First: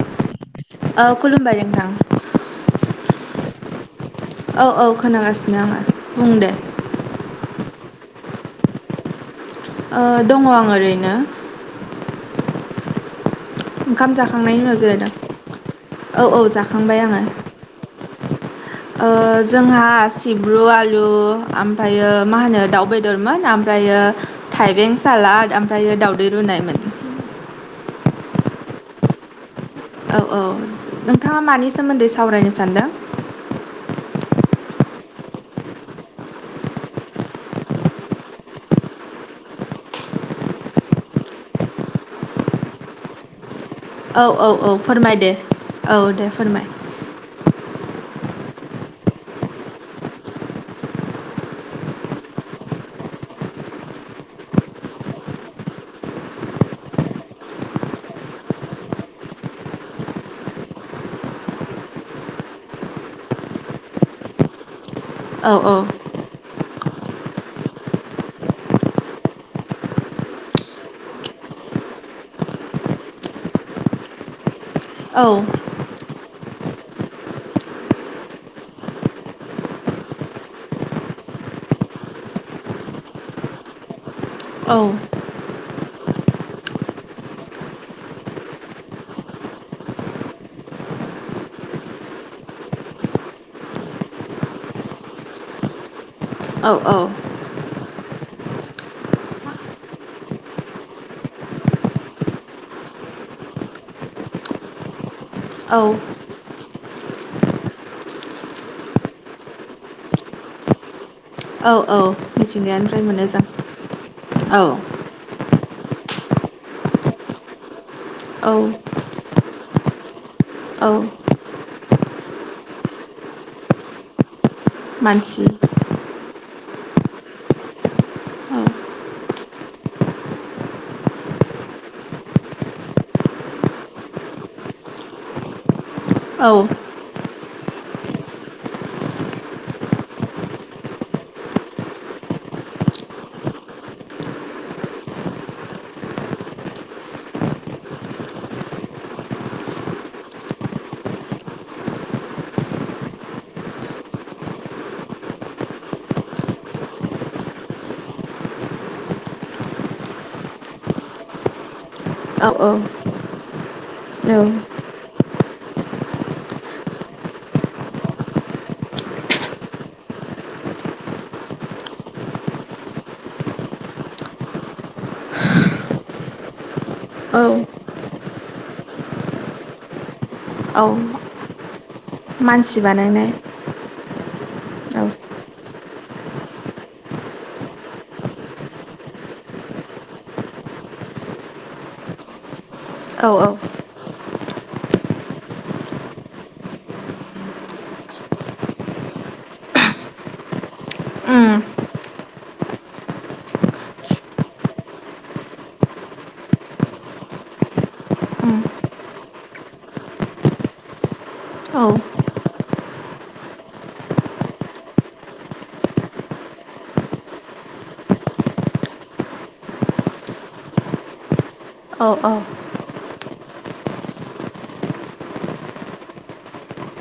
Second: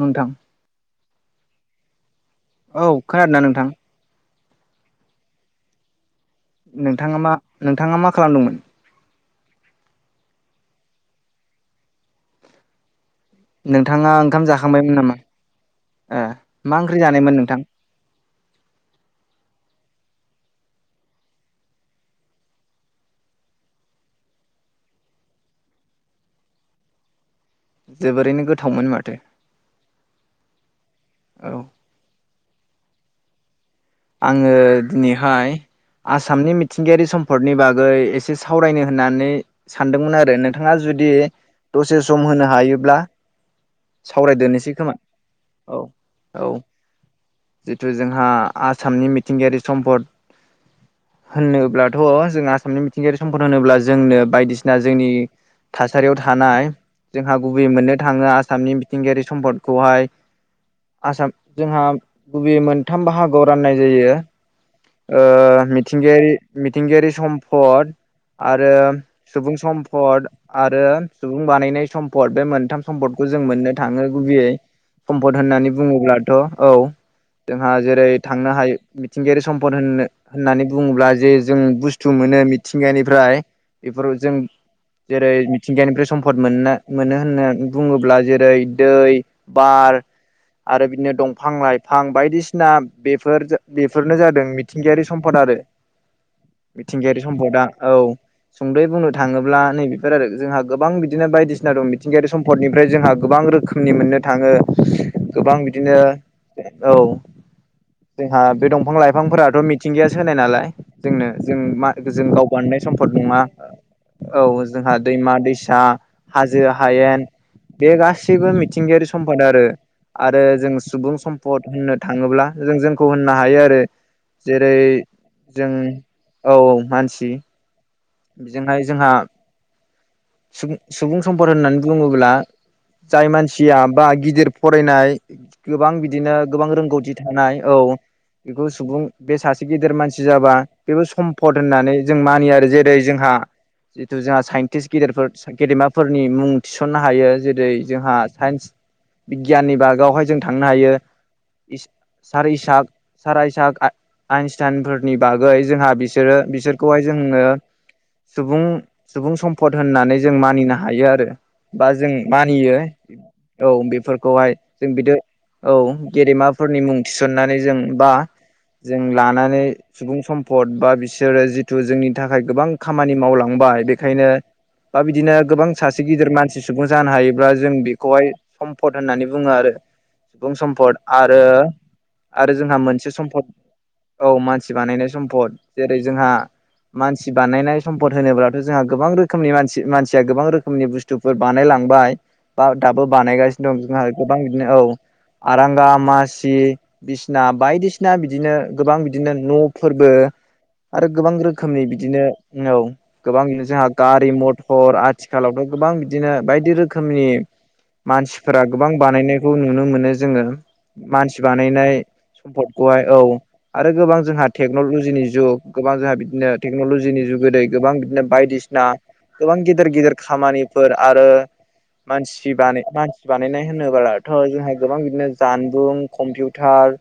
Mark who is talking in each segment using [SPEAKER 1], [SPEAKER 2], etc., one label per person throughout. [SPEAKER 1] नोंथां
[SPEAKER 2] औ खुलुमबाय नोंथां।
[SPEAKER 1] औ खोनादोना नोंथां।
[SPEAKER 2] औ औ खोनागासिनो आंङो।
[SPEAKER 1] नोंथाङा मा नोंथाङा मा खालामदोंमोन।
[SPEAKER 2] ओ दंङ आं ओरैनो।
[SPEAKER 1] नोंथाङा
[SPEAKER 2] ओंखाम जाखांनायनि उनाव
[SPEAKER 1] जाखांबायमोन नामा ए
[SPEAKER 2] जिरायदों औ औ
[SPEAKER 1] मा ओंख्रि
[SPEAKER 2] जाखांबाय आङो।
[SPEAKER 1] जानायमोन नोंथां
[SPEAKER 2] ओ जोंहा। सिब्रु आलु ओमफ्रायो मा होनो दाउ बेदरमोन ओमफ्रायो थाइबें सा लाद ओमफ्रायो दावदै रुनायमोन।
[SPEAKER 1] जोबोरैनो गोथावमोन माथो।
[SPEAKER 2] औ औ नोंथाङा
[SPEAKER 1] औ
[SPEAKER 2] मानि सोमोन्दै सावरायनो सानदों?
[SPEAKER 1] आङो दिनैहाय आसामनि मिथिंगायारि सम्पदनि बागै एसे सावरायनो होननानै सानदोंमोन आरो नोंथाङा जु दि दसे सम होनो हायोब्ला।
[SPEAKER 2] औ औ
[SPEAKER 1] सावरायदेरनोसै
[SPEAKER 2] औ
[SPEAKER 1] खोमा
[SPEAKER 2] फोरमाय दे
[SPEAKER 1] औ
[SPEAKER 2] दे
[SPEAKER 1] औ
[SPEAKER 2] फोरमाय
[SPEAKER 1] जिथु जोंहा आसामनि मिथिंगायारि सम्पद होनोब्लाथ' जों आसामनि मिथिंगायारि सम्पद होनोब्ला जोंनो बायदिसिना जोंनि थासारियाव थानाय। जोंहा गुबै मोननो थाङो आसामनि मिथिंगायारि सम्पदखौहाय आसाम जोंहा गुबै मोनथाम बाहा [unintelligible] गोआव राननाय जायो
[SPEAKER 2] औ
[SPEAKER 1] ओ मिथिंगायारि मिथिंगायारि सम्पद। आरो सुबुं सम्फद आरो सुबुं बानायनाय सम्फद बे मोनथाम सम्दखौ। जों मोननो थाङो गुबैयै।
[SPEAKER 2] औ
[SPEAKER 1] सम्पद होननानै बुङोब्लाथ' औ जोंहा जेरै थांनो हायो मिथिंगायारि सम्पद होननो होननानै बुङोब्ला जे जों बुस्थु मोनो मिथिंगानिफ्राय बेफोराव जों जेरै मिथिंगनिफ्राय सम्फद मोननो मोनो होननानै बुङोब्ला जेरै दै, बार आरो बिदिनो दंफां लाइफां बायदिसिना बेफोर बेफोरनो जादों मिथिंगायारि सम्पद आरो
[SPEAKER 2] औ
[SPEAKER 1] मिथिंगायारि सम्पदा औ सुंदयै बुंनो थाङोब्ला नैबेफोर आरो जोंहा गोबां बिदिनो बायदिसिना दं मिथिंगायारि सम्दनिफ्राय जोंहा गोबां गोबां रोखोमनि मोननो थाङो गोबां
[SPEAKER 2] औ
[SPEAKER 1] बिदिनो औ जोंहा बे दंफां लाइफांफोराथ' मिथिंगायासो होनाय नालाय। जोंनो जों
[SPEAKER 2] औ
[SPEAKER 1] मा
[SPEAKER 2] औ
[SPEAKER 1] जों गाव बानायनाय
[SPEAKER 2] मिथिंगानिफ्राय
[SPEAKER 1] सम्फद
[SPEAKER 2] मोनो
[SPEAKER 1] नङा।
[SPEAKER 2] जों
[SPEAKER 1] औ जोंहा दैमा दैसा हाजो, हायेन बे
[SPEAKER 2] औ
[SPEAKER 1] गासैबो मिथिंगायारि सम्पाद आरो। आरो जों
[SPEAKER 2] औ
[SPEAKER 1] सुबुं सम्पद होननो थाङोब्ला जों जोंखौ होननो हायो आरो। जेरै
[SPEAKER 2] मानसि
[SPEAKER 1] जों औ औ मानसि।
[SPEAKER 2] औ
[SPEAKER 1] बिजोंहाय जोंहा। सुबुं सम्पद होननानै बुङोब्ला। जाय मानसिया बा गिदिर फरायनाय गोबां बिदिनो
[SPEAKER 2] औ
[SPEAKER 1] गोबां रोंगौथि थानाय। औ बेखौ सुबुं बे सासे गेदेर मानसि जाबा बेबो सम्फद होननानै जों मानियो आरो जेरै जोंहा। जिथु जोंहा साइन्टिस। गेदेरफोर गेदेमाफोरनि मुं थिसननो हायो जेरै जोंहा साइन्स बिगियाननि बागावहाय जों थांनो हायो सारिसाग सारायसाग आइनस्टाइनफोरनि बागै जोंहा बिसोरो बिसोरखौहाय जोङो सुबुं सुबुं सम्फद होननानै जों मानिनो हायो आरो। बा जों
[SPEAKER 2] औ
[SPEAKER 1] मानियो औ बेफोरखौहाय जों बिदि औ गेदेमाफोरनि मुं थिसननानै जों बा जों लानानै सुबुं सम्फद बा बिसोरो जिथु जोंनि थाखाय गोबां खामानि मावला बाय बेखायनो बा बिदिनो गोबां सासे गिदिर मानसि सुबुं जानो
[SPEAKER 2] औ
[SPEAKER 1] हायोब्ला जों बेखौहाय सम्फद होननानै बुङो अरो सुबुं
[SPEAKER 2] औ
[SPEAKER 1] सम्पद आरो आरो जोंहा
[SPEAKER 2] मानसि
[SPEAKER 1] मोनसे
[SPEAKER 2] बानायनाय
[SPEAKER 1] सम्पद औ मानसि बानायनाय
[SPEAKER 2] औ
[SPEAKER 1] सम्फद जेरै जोंहा मानसि बानायनाय सम्पद होनोब्लाथ' जोंहा गोबां रो खोनि मानसि मानसिया गोबां रोखोमनि बुस्तुफोर बानायलांबाय बा दाबो
[SPEAKER 2] औ औ
[SPEAKER 1] बानायगासिनो दं गोबां बिदिनो औ आरांगा, मासि, बिसना बायदिसिना बिदिनो गोबां बिदिनो न' फोरबो आरो गोबां
[SPEAKER 2] उम
[SPEAKER 1] रोखोमनि बिदिनो औ गोबांनो जोंहा गारि, मथर आथिखालावथ' गोबां बिदिनो बायदि रोखोमनि मानसिफोरा
[SPEAKER 2] उम
[SPEAKER 1] गोबां बानायनायखौ नुनो मोनो जोङो मानसि
[SPEAKER 2] औ
[SPEAKER 1] बानायनाय सम्पदखौहाय औ आरो गोबां जोंहा टेक्न'लजिनि जुग गोबां जोंहा बिदिनो टेक्न'लजिनि गोदै गोबां बिदिनो बायदि सि ना गोबां गेदेर गेदिर खामानिफोर आरो
[SPEAKER 2] औ औ
[SPEAKER 1] मानसि बानाय बानायनाय होनोब्लाथ' जोंहा गोबां बिदिनो जानबुं, कम्पिउटार,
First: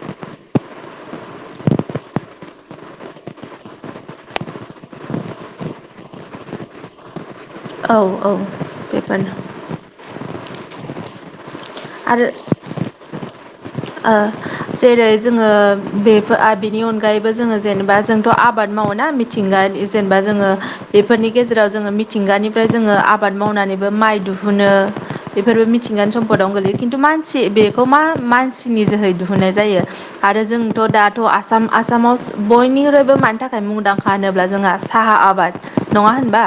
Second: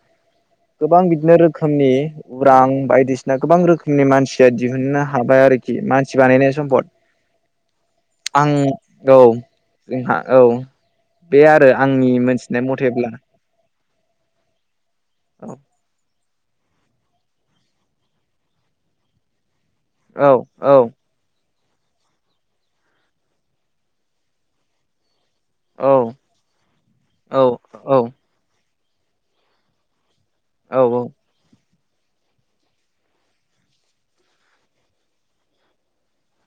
[SPEAKER 1] गोबां बिदिनो रोखोमनि उरां बायदिसिना गोबां रोखोमनि मानसिया दिहुननो हाबाय आरोखि मानसि बानायनाय सम्फद
[SPEAKER 2] औ औ
[SPEAKER 1] आं औ
[SPEAKER 2] बेफोरनो
[SPEAKER 1] जोंहा औ बे आरो आंनि
[SPEAKER 2] आरो
[SPEAKER 1] मोनथिनाय मथेब्ला
[SPEAKER 2] ओ जेरै
[SPEAKER 1] औ
[SPEAKER 2] जोङो बे बिनि अनगायैबो जोङो जेनेबा जोंथ' आबाद मावोना मिथिंगानि जेनेबा जोङो बेफोरनि गेजेराव जोङो मिथिंगानिफ्राय जोङो आबाद मावनानैबो माइ दिहुनो बेफोरबो
[SPEAKER 1] औ
[SPEAKER 2] मिथिंगानि सम्फदावनो गोलैयो खिन्थु
[SPEAKER 1] औ
[SPEAKER 2] मानसि बेखौ मा मानसिनि जोहै दिहुननाय जायो। आरो
[SPEAKER 1] औ
[SPEAKER 2] जोंथ' दाथ' आसाम आसामाव बयनिख्रुइबो मानि थाखाय मुंदांखा होनोब्ला जोंहा साहा आबाद नङा होनबा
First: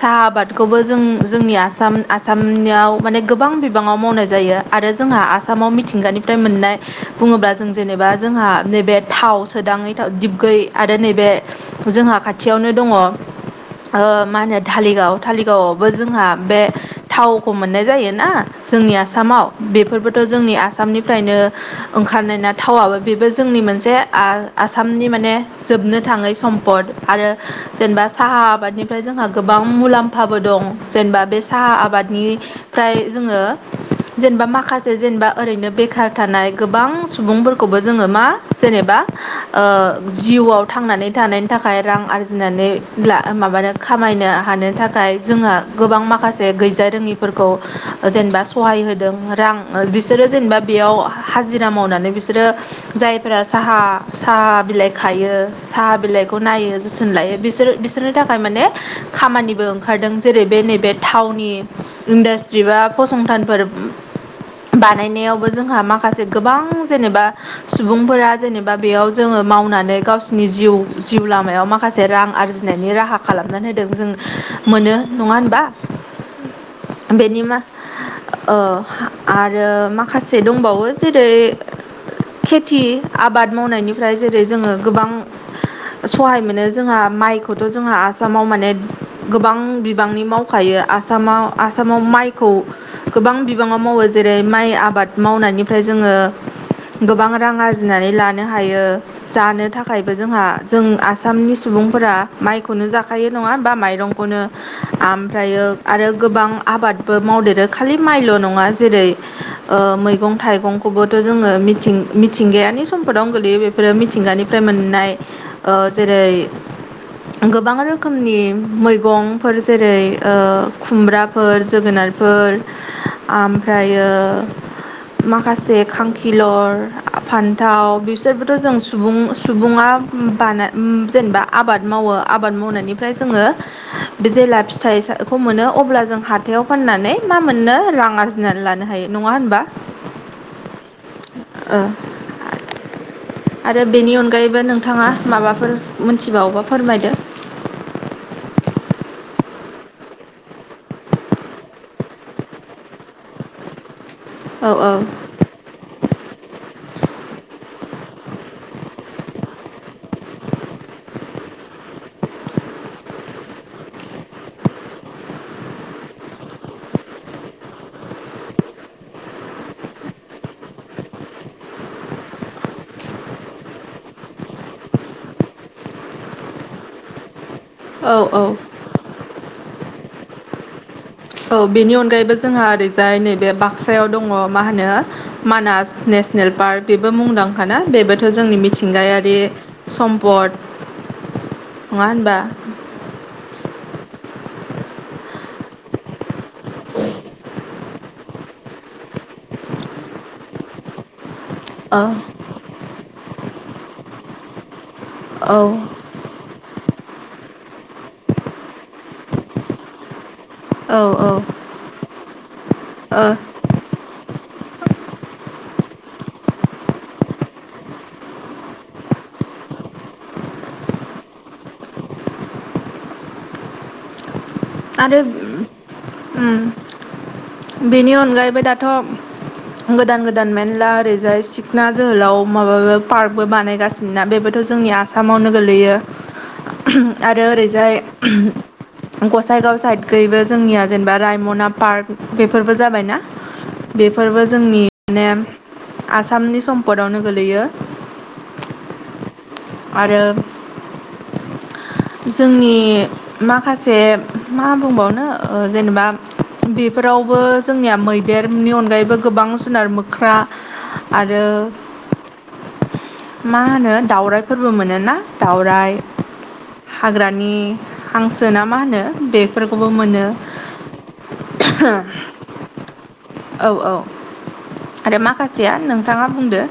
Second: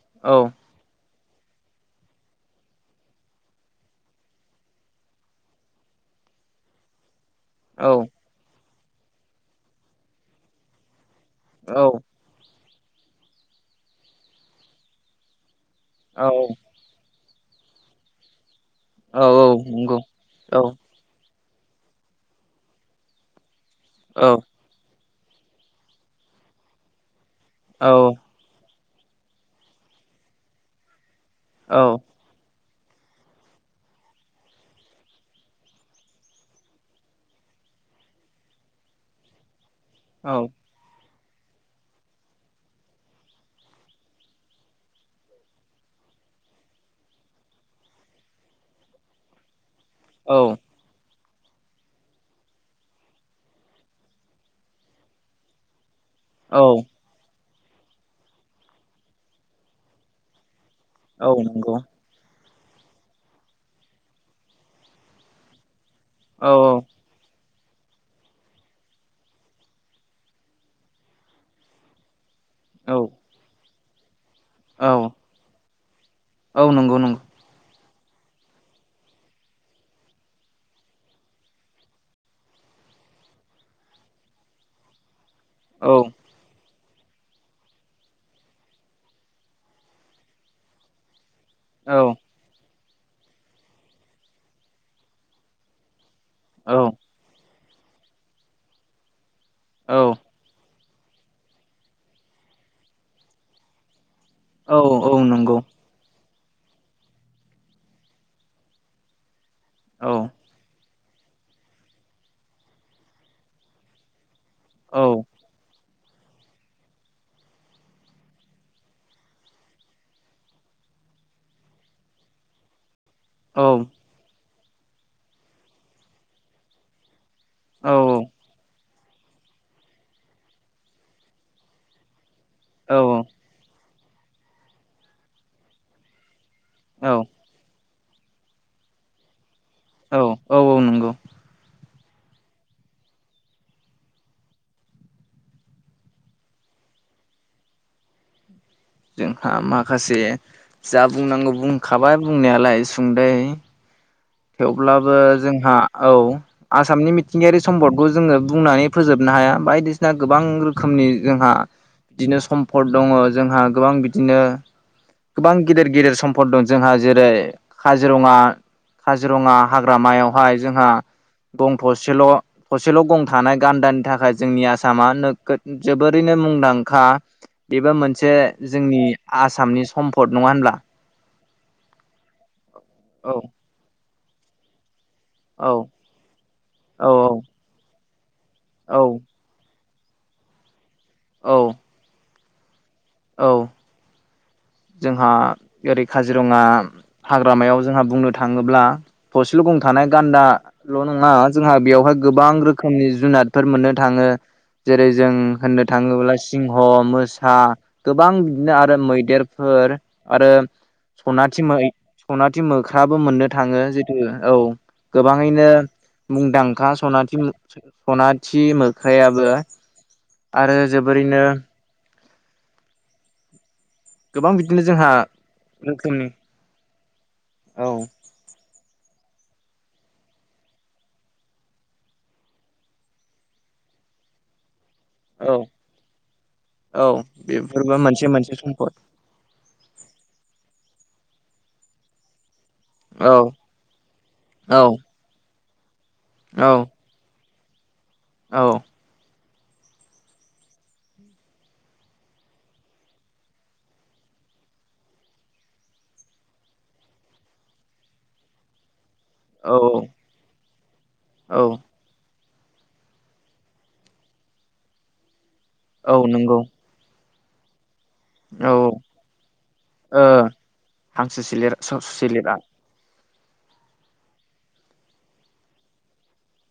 [SPEAKER 2] साहा आबादखौबो जों जोंनि आसाम आसामनियाव माने गोबां बिबाङाव मावनाय जायो। आरो जोंहा आसामाव मिथिंगानिफ्राय मोननाय बुङोब्ला जों
[SPEAKER 1] औ
[SPEAKER 2] जेनेबा जोंहा नैबे थाव सोदाङै थाव दिबगै आरो नैबे जोंहा खाथियावनो दङ ओ मा होनो धालिगाव धालिगावआवबो
[SPEAKER 1] औ
[SPEAKER 2] जोंहा बे थावखौ मोननाय जायोना जोंनि
[SPEAKER 1] औ
[SPEAKER 2] आसामाव
[SPEAKER 1] नंगौ
[SPEAKER 2] बेफोरबोथ'
[SPEAKER 1] औ
[SPEAKER 2] जोंनि आसामनिफ्राय नो ओंखारनायना थावआबो बेबो जोंनि मोनसे
[SPEAKER 1] औ
[SPEAKER 2] आ आसामनि मा ने जोबनो थाङै सम्पद आरो
[SPEAKER 1] औ
[SPEAKER 2] जेनबा साहा आबादनि फाय जोंहा गोबां मुलाम्फाबो दं जेनेबा बे साहा आबादनि फ्राय जोङो जेनबा माखासे जेनबा ओरैनो बेखार थानाय गोबां सुबुंफोरखौबो जोङो मा जेनेबा ओ
[SPEAKER 1] औ
[SPEAKER 2] जिउआव थांनानै थानायनि थाखाय रां आरजिनानै ब्ला माबानो खामायनो हानो थाखाय जोंहा गोबां माखासे गैजा रोङिफोरखौ जेनेबा सहाय हो दों रां ओ बिसोरो जेनेबा बेयाव हाजिरा मावनानै बिसोरो जायफोरा साहा साहा बिलाइ खायो साहा बिलाइखौ नायो जोथोन लायो बिसोर बिसोरनि थाखाय माने खामानिबो ओंखारदों जेरै बे नै बे
[SPEAKER 1] औ
[SPEAKER 2] थावनि
[SPEAKER 1] नंगौ
[SPEAKER 2] इन्डास्ट्रि बा फसंथानफोर बानायनायावबो जोंहा माखासे
[SPEAKER 1] औ औ
[SPEAKER 2] गोबां जेनेबा सुबुंफोरा जेनेबा बेयाव जोङो मावनानै गावसोरनि जिउ जिउ लामायाव माखासे रां
[SPEAKER 1] औ
[SPEAKER 2] आरजिनायनि राहा खालामनानै होदों जों
[SPEAKER 1] औ
[SPEAKER 2] मोनो नङा होनबा?
[SPEAKER 1] औ नंगौ नंगौ
[SPEAKER 2] बेनि मा ओ आरो माखासे दंबावो जेरै खेथि आबाद मावनायनिफ्राय जेरै जोङो गोबां
[SPEAKER 1] औ
[SPEAKER 2] सहाय मोनो जोंहा माइखौथ' जोंहा आसामाव माने गोबां बिबांनि मावखायो। आसामाव
[SPEAKER 1] औ
[SPEAKER 2] आसामाव माइखौ गोबां बिबाङाव मावो। जेरै- माइ आबाद मावनायनिफ्राय जोङो
[SPEAKER 1] औ
[SPEAKER 2] गोबां रां आरजिनानै लानो हायो। जानो थाखायबो जोंहा जों आसामनि सुबुंफोरा माइखौनो जाखायो नङा होमबा माइरं [unintelligible]
[SPEAKER 1] औ औ नंगौ
[SPEAKER 2] आमफ्रायो आरो गोबां आबादबो मावदेरो खालि माइल' नङा नङा । जेरै- ओ
[SPEAKER 1] औ
[SPEAKER 2] मैग-थायगं खौबोथ' जोङो मिथिं-मिथिंगायानि समपदावनो गोलैयो बेफोरो मिथिंगानि फ्राय
[SPEAKER 1] औ
[SPEAKER 2] मोननाय ओ जेरै गोबां रोखोमनि मैगंफोर जेरै- ओ-खुमब्राफोर, जोगोनार, जोगोनारफोर ।
[SPEAKER 1] औ
[SPEAKER 2] ओमफ्रायो माखासे खांखिलर फान्थाव बिसोरबोथ' जों सुबुं-सुबुङा बानाय उम जेनेबा आबाद मावो आबाद मावनायनिफ्राय जोङो बे जेला फिथाइखौ मोनो अब्ला जों हा हाथायाइाव
[SPEAKER 1] औ
[SPEAKER 2] फाननानै मा मोननो रां आरजिनानै लानो हायो । नङा होनबा?
[SPEAKER 1] औ-औ-औ नंगौ
[SPEAKER 2] [unintelligible] आरो बेनि अनगायैबो नोंथाङा माबाफोर मोनथिबावोबा फोरमायदो ।
[SPEAKER 1] [inaudible] जोंहा माखासे जा बुंनांगौ बुंखाबाय बुंनायालाय सुंद'यै ।
[SPEAKER 2] औ औ
[SPEAKER 1] थेवब्लाबो जोंहा औ आसामनि मिथिंगायारि सम्पदखौ जोङो बुंनानै फोजोबनो हाया । बायदिसिना गोबां रोखोमनि नि जोंहा बिदिनो सम्पद दङ । जोंहा गोबां बिदिनो गोबां गिदिर-गिदिर सम्पद दं। जोंहा जेरै- काजिरङा काजिरङा हाग्रामायावहाय जोंहा गं थसेल'-थसेल' गं थानाय गान्दानि थाखाय जोंनि आसामा नोगोद जोबोरैनो मुंदांखा बेबो
[SPEAKER 2] औ
[SPEAKER 1] मोनसे
[SPEAKER 2] औ
[SPEAKER 1] जोंनि आसामनि सम्पद, नङा होमब्ला?
[SPEAKER 2] औ बेनि अनगायैबो जोंहा ओरैजाय
[SPEAKER 1] औ
[SPEAKER 2] नैबे बाक्सायाव दङ' । मा होनो
[SPEAKER 1] औ
[SPEAKER 2] मानास नेसनेल पार्क
[SPEAKER 1] औ
[SPEAKER 2] बेबो मुंदांखा ना बेबोथ' जोंनि
[SPEAKER 1] औ औ
[SPEAKER 2] मिथिंगायारि सम्पद नङा होनबा?
[SPEAKER 1] औ औ जोंहा ओरै काजिरङा हाग्रामायाव जोंहा बुंनो थाङोब्ला [unintelligible] थानाय गान्दाल' नङा जोंहा
[SPEAKER 2] औ
[SPEAKER 1] बेयावहाय गोबां रोखोमनि जुनादफोर मोननो थाङो । जेरै- जों
[SPEAKER 2] औ
[SPEAKER 1] होननो थाङोब्ला सिंह, मोसा गोबां बिदिनो आरो मैदेर फोर आरो
[SPEAKER 2] औ औ
[SPEAKER 1] सनाथि मै सनाथि मोख्राबो
[SPEAKER 2] ओ
[SPEAKER 1] मोननो थाङो जितु औ गोबाङैनो मुंदांखा सनाथि-सनाथि मोख्रायाबो आरो जोबोरैनो गोबां बिदिनो जोंहा
[SPEAKER 2] आरो
[SPEAKER 1] रोखोमनि औ
[SPEAKER 2] उम-उम बेनि अनगायैबो दाथ' गोदान गोदान मेरला ओरैजाय सिखना जोहोलाव माबाबा पार्कबो बानायगासिनोना बेबोथ' जोंनि [unintelligible] आसामावनो
[SPEAKER 1] औ
[SPEAKER 2] गोलैयो ।
[SPEAKER 1] औ
[SPEAKER 2] आरो ओरैजाय
[SPEAKER 1] बेफोरबो मोनसे मोनसे सम्पद
[SPEAKER 2] गसाय गैयिबो जोगनिया जेन'बा रायम'ना पार्क [unintelligible] फोरबो जाबायना
[SPEAKER 1] औ
[SPEAKER 2] । बेफोरबो जोंनि माने [unintelligible] आसामनि
[SPEAKER 1] औ
[SPEAKER 2] सम्पदावनो गोलैयो ।
[SPEAKER 1] औ
[SPEAKER 2] आरो जोंनि माखासे मा बुंबावनो ओ जेनेबा बेफोरावबो जोंनिया मैदेरनि अनगायैबो गोबां
[SPEAKER 1] औ
[SPEAKER 2] जुनार मोख्रा आरो
[SPEAKER 1] औ
[SPEAKER 2] मा होनो दाउरायफोरबो मोनोना दाउराय
[SPEAKER 1] औ नंगौ
[SPEAKER 2] हाग्रानि नि हांसोना
[SPEAKER 1] औ
[SPEAKER 2] मा होनो बेफोरखौबो
[SPEAKER 1] ओ
[SPEAKER 2] मोनो
[SPEAKER 1] हांसो सिलेर ससु
[SPEAKER 2] ओम
[SPEAKER 1] सिलेरा
[SPEAKER 2] औ औ आरो माखासेया नोंथाङा बुंदो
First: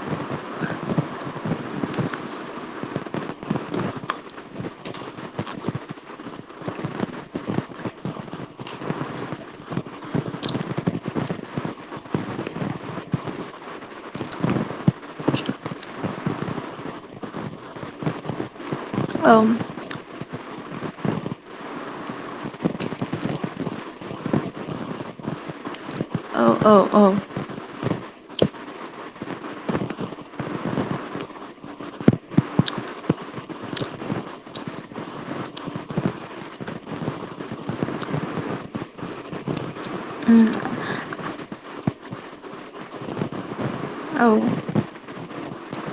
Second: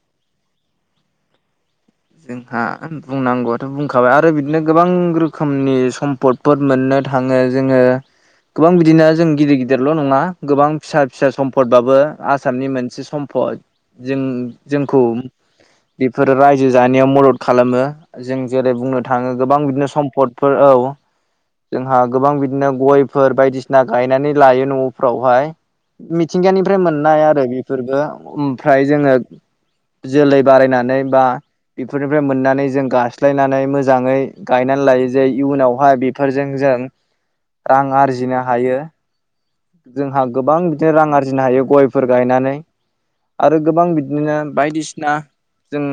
[SPEAKER 1] जों हा बुंनांगौआथ' बुंखाबाय आरो बिदिनो गोबां रोखोमनि सम्फदफोर मोननो थाङो जोङो गोबां बिदिनो जों गिदिरगिदिरल' नङा गोबां फिसा-फिसा सम्फदबाबो आसामनि मोनसे सम्फद म्पद जों जोंखौ बेफोरो राय जो जानायाव मदद खालामो जों जेरै बुंनो थाङो
[SPEAKER 2] औ
[SPEAKER 1] गोबां बिदिनो सम्पदफोर औ जोंहा गोबां बिदिनो गयफोर बायदिसिना गायनानै लायो न'फोरावहाय
[SPEAKER 2] औ औ
[SPEAKER 1] मिथिंगानिफ्राय
[SPEAKER 2] औ
[SPEAKER 1] मोननाय आरो बि फोरबो ओमफ्राय जोङो जोलै बारायनानै बा बेफोरनिफ्राय मोननानै जों गास्लायनानै मोजाङै गायनानै लायो जे इयुनावहाय बेफोरजों जों रां आरजिनो हायो जोंहा गोबां बिदिनो रां आरजिनो हायो गयफोर गायनानै आरो गोबां
[SPEAKER 2] औ
[SPEAKER 1] बिदिनो बायदिसिना जों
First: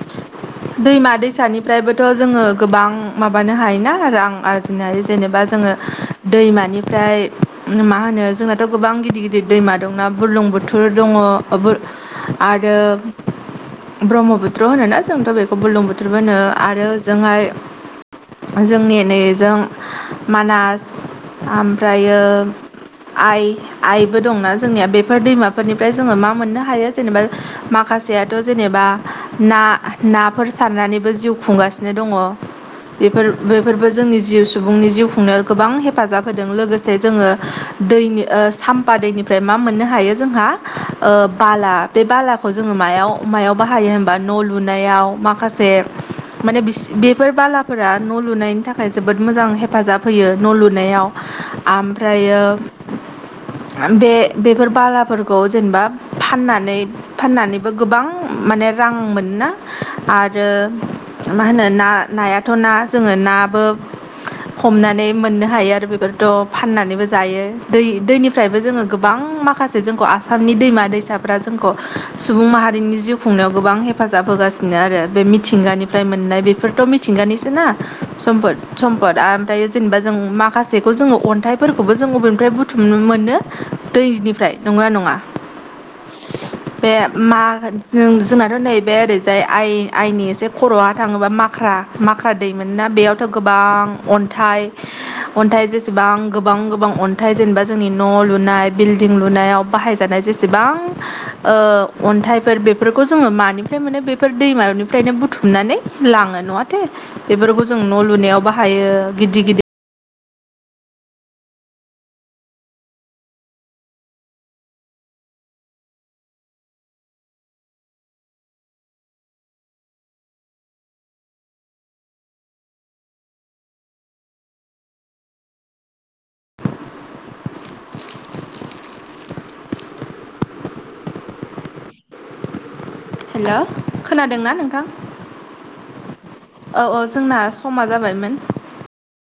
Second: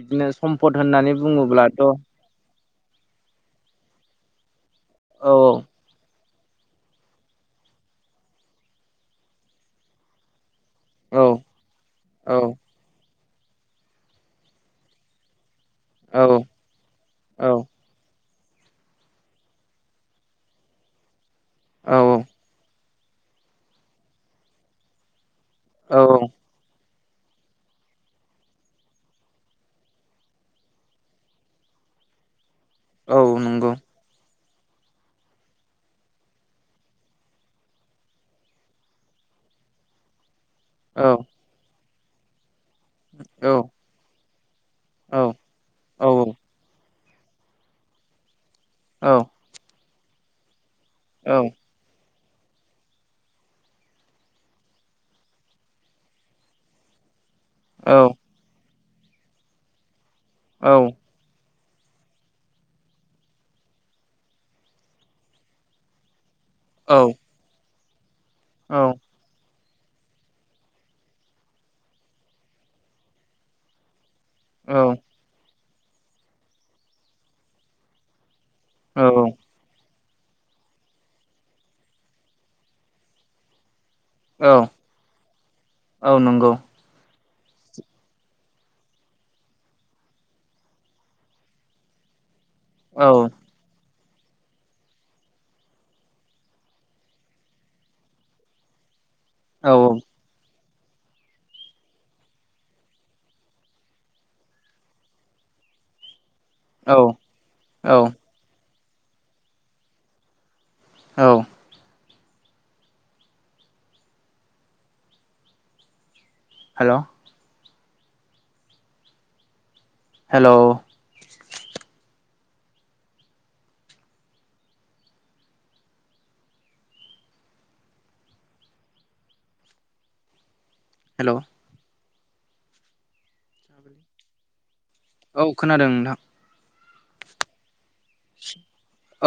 [SPEAKER 1] बिदिनो सम्पद
[SPEAKER 2] दैमा
[SPEAKER 1] होननानै बुङोब्लाथ' औ
[SPEAKER 2] दैसानिफ्रायबोथ' जोङो गोबां माबानो हायोना आरो आं आरजिनो हायो
[SPEAKER 1] औ
[SPEAKER 2] जेनेबा जों जोङो दैमानिफ्राय मा होनो जोंनाथ' गोबां गिदिर-गिदिर दैमा दंना बुरलुंबुथुर थुर दङ
[SPEAKER 1] औ
[SPEAKER 2] ओ बुर
[SPEAKER 1] औ
[SPEAKER 2] आरो ब्रह्मपुत्थ्र होनोना जोंथ' बेख खौ बुलुंबुथुरबो
[SPEAKER 1] औ
[SPEAKER 2] होनो आरो ओजोंहाय
[SPEAKER 1] औ
[SPEAKER 2] जोंनि नैजों मानास
[SPEAKER 1] औ
[SPEAKER 2] आमफ्रायो आइ आइबो दंना जोंनिया बेफोर दैमाफोरनिफ्राय
[SPEAKER 1] औ
[SPEAKER 2] जोङो
[SPEAKER 1] औ
[SPEAKER 2] मा मोननो हायो जेनेबा माखासेयाथ' जेनेबा ना ना फोर सारनानैबो जिउ खुंगासिनो दङ
[SPEAKER 1] औ
[SPEAKER 2] बेफोर
[SPEAKER 1] नंगौ
[SPEAKER 2] बेफोरबो जोंनि जिउ सु सुबुंनि जिउ खुंनायाव गोबां हेफाजाब होदों लोगोसे जोङो दैनि ओ साम्फा दैनिफ्राय मा मा मोननो हायो जोंहा ओ
[SPEAKER 1] औ
[SPEAKER 2] बाला बे बालाखौ जोङो मायाव
[SPEAKER 1] औ
[SPEAKER 2] मायाव बाहायो होनबा न' लुनायाव
[SPEAKER 1] औ
[SPEAKER 2] माखासे
[SPEAKER 1] औ
[SPEAKER 2] माने बिसि बेफोर बालाफोरा न' लुनायनि थाखाय जोबोद मोजां हेफाजाब होयो न' लुनायाव
[SPEAKER 1] औ
[SPEAKER 2] आमफ्रायो बे बेफोर बालाफोरखौ जेनेबा फाननानै फाननानैबो
[SPEAKER 1] औ
[SPEAKER 2] गोबां माने रां मोनोना आरो
[SPEAKER 1] औ
[SPEAKER 2] मा होनो ना नायाथ' ना जोङो नाबो हमनानै मोननो हायो आरो बेफोर थ' फाननानैबो जायो दै दैनिफ्रायबो जोङो गोबां माखासे जोंखौ आसामनि दैमा दैसाफ्रा जोंखौ सुबुं माहारिनि जिउ खुंनायाव गोबां हेफाजाब होग [unintelligible]
[SPEAKER 1] औ
[SPEAKER 2] आरो बे मिथिंगानिफ्राय मोननाय बेफोरथ' मिथिंगानिसो ना सम्फद सम्फद
[SPEAKER 1] औ
[SPEAKER 2] आमफ्राय जेनेबा जों माखासेखौ जोङो अन्थाइफोरखौबो जों अबेनिफ्राय बुथुमनो मोनो
[SPEAKER 1] औ
[SPEAKER 2] दैनिफ्राय नंगौना नङा
[SPEAKER 1] औ नंगौ
[SPEAKER 2] बे मा होन जोंनाथ' नैबे ओरै जाय आइ आइनि एसे खर'आ थाङोबा माख्रा माख्रा दैमोनोना
[SPEAKER 1] औ
[SPEAKER 2] बेयावथ' गोबां अन्थाइ अन्थाइ जेसेबां गोबां गोबां अन्थाइ जेनेबा जोंनि न' लुनाय बिल दिं लुनायाव
[SPEAKER 1] औ
[SPEAKER 2] बाहायजानाय जेसेबां ओ अन्थाइफोर बेफोरखौ जोङो मानिफ्राय मोनो बे बेफोर दैमानिफ्रायनो बुथुमनानै लाङो नङाथे
[SPEAKER 1] औ
[SPEAKER 2] बेफोरखौ जों
[SPEAKER 1] औ
[SPEAKER 2] न' लुनायाव बाहाय थायो गिदिर गिदिर
[SPEAKER 1] औ हेल' हेल' हेल'
[SPEAKER 2] हेल' खोनादोंना नोंथां?
[SPEAKER 1] औ खोनादों नोंथां।
[SPEAKER 2] औ औ जोंना समा जाबायमोन।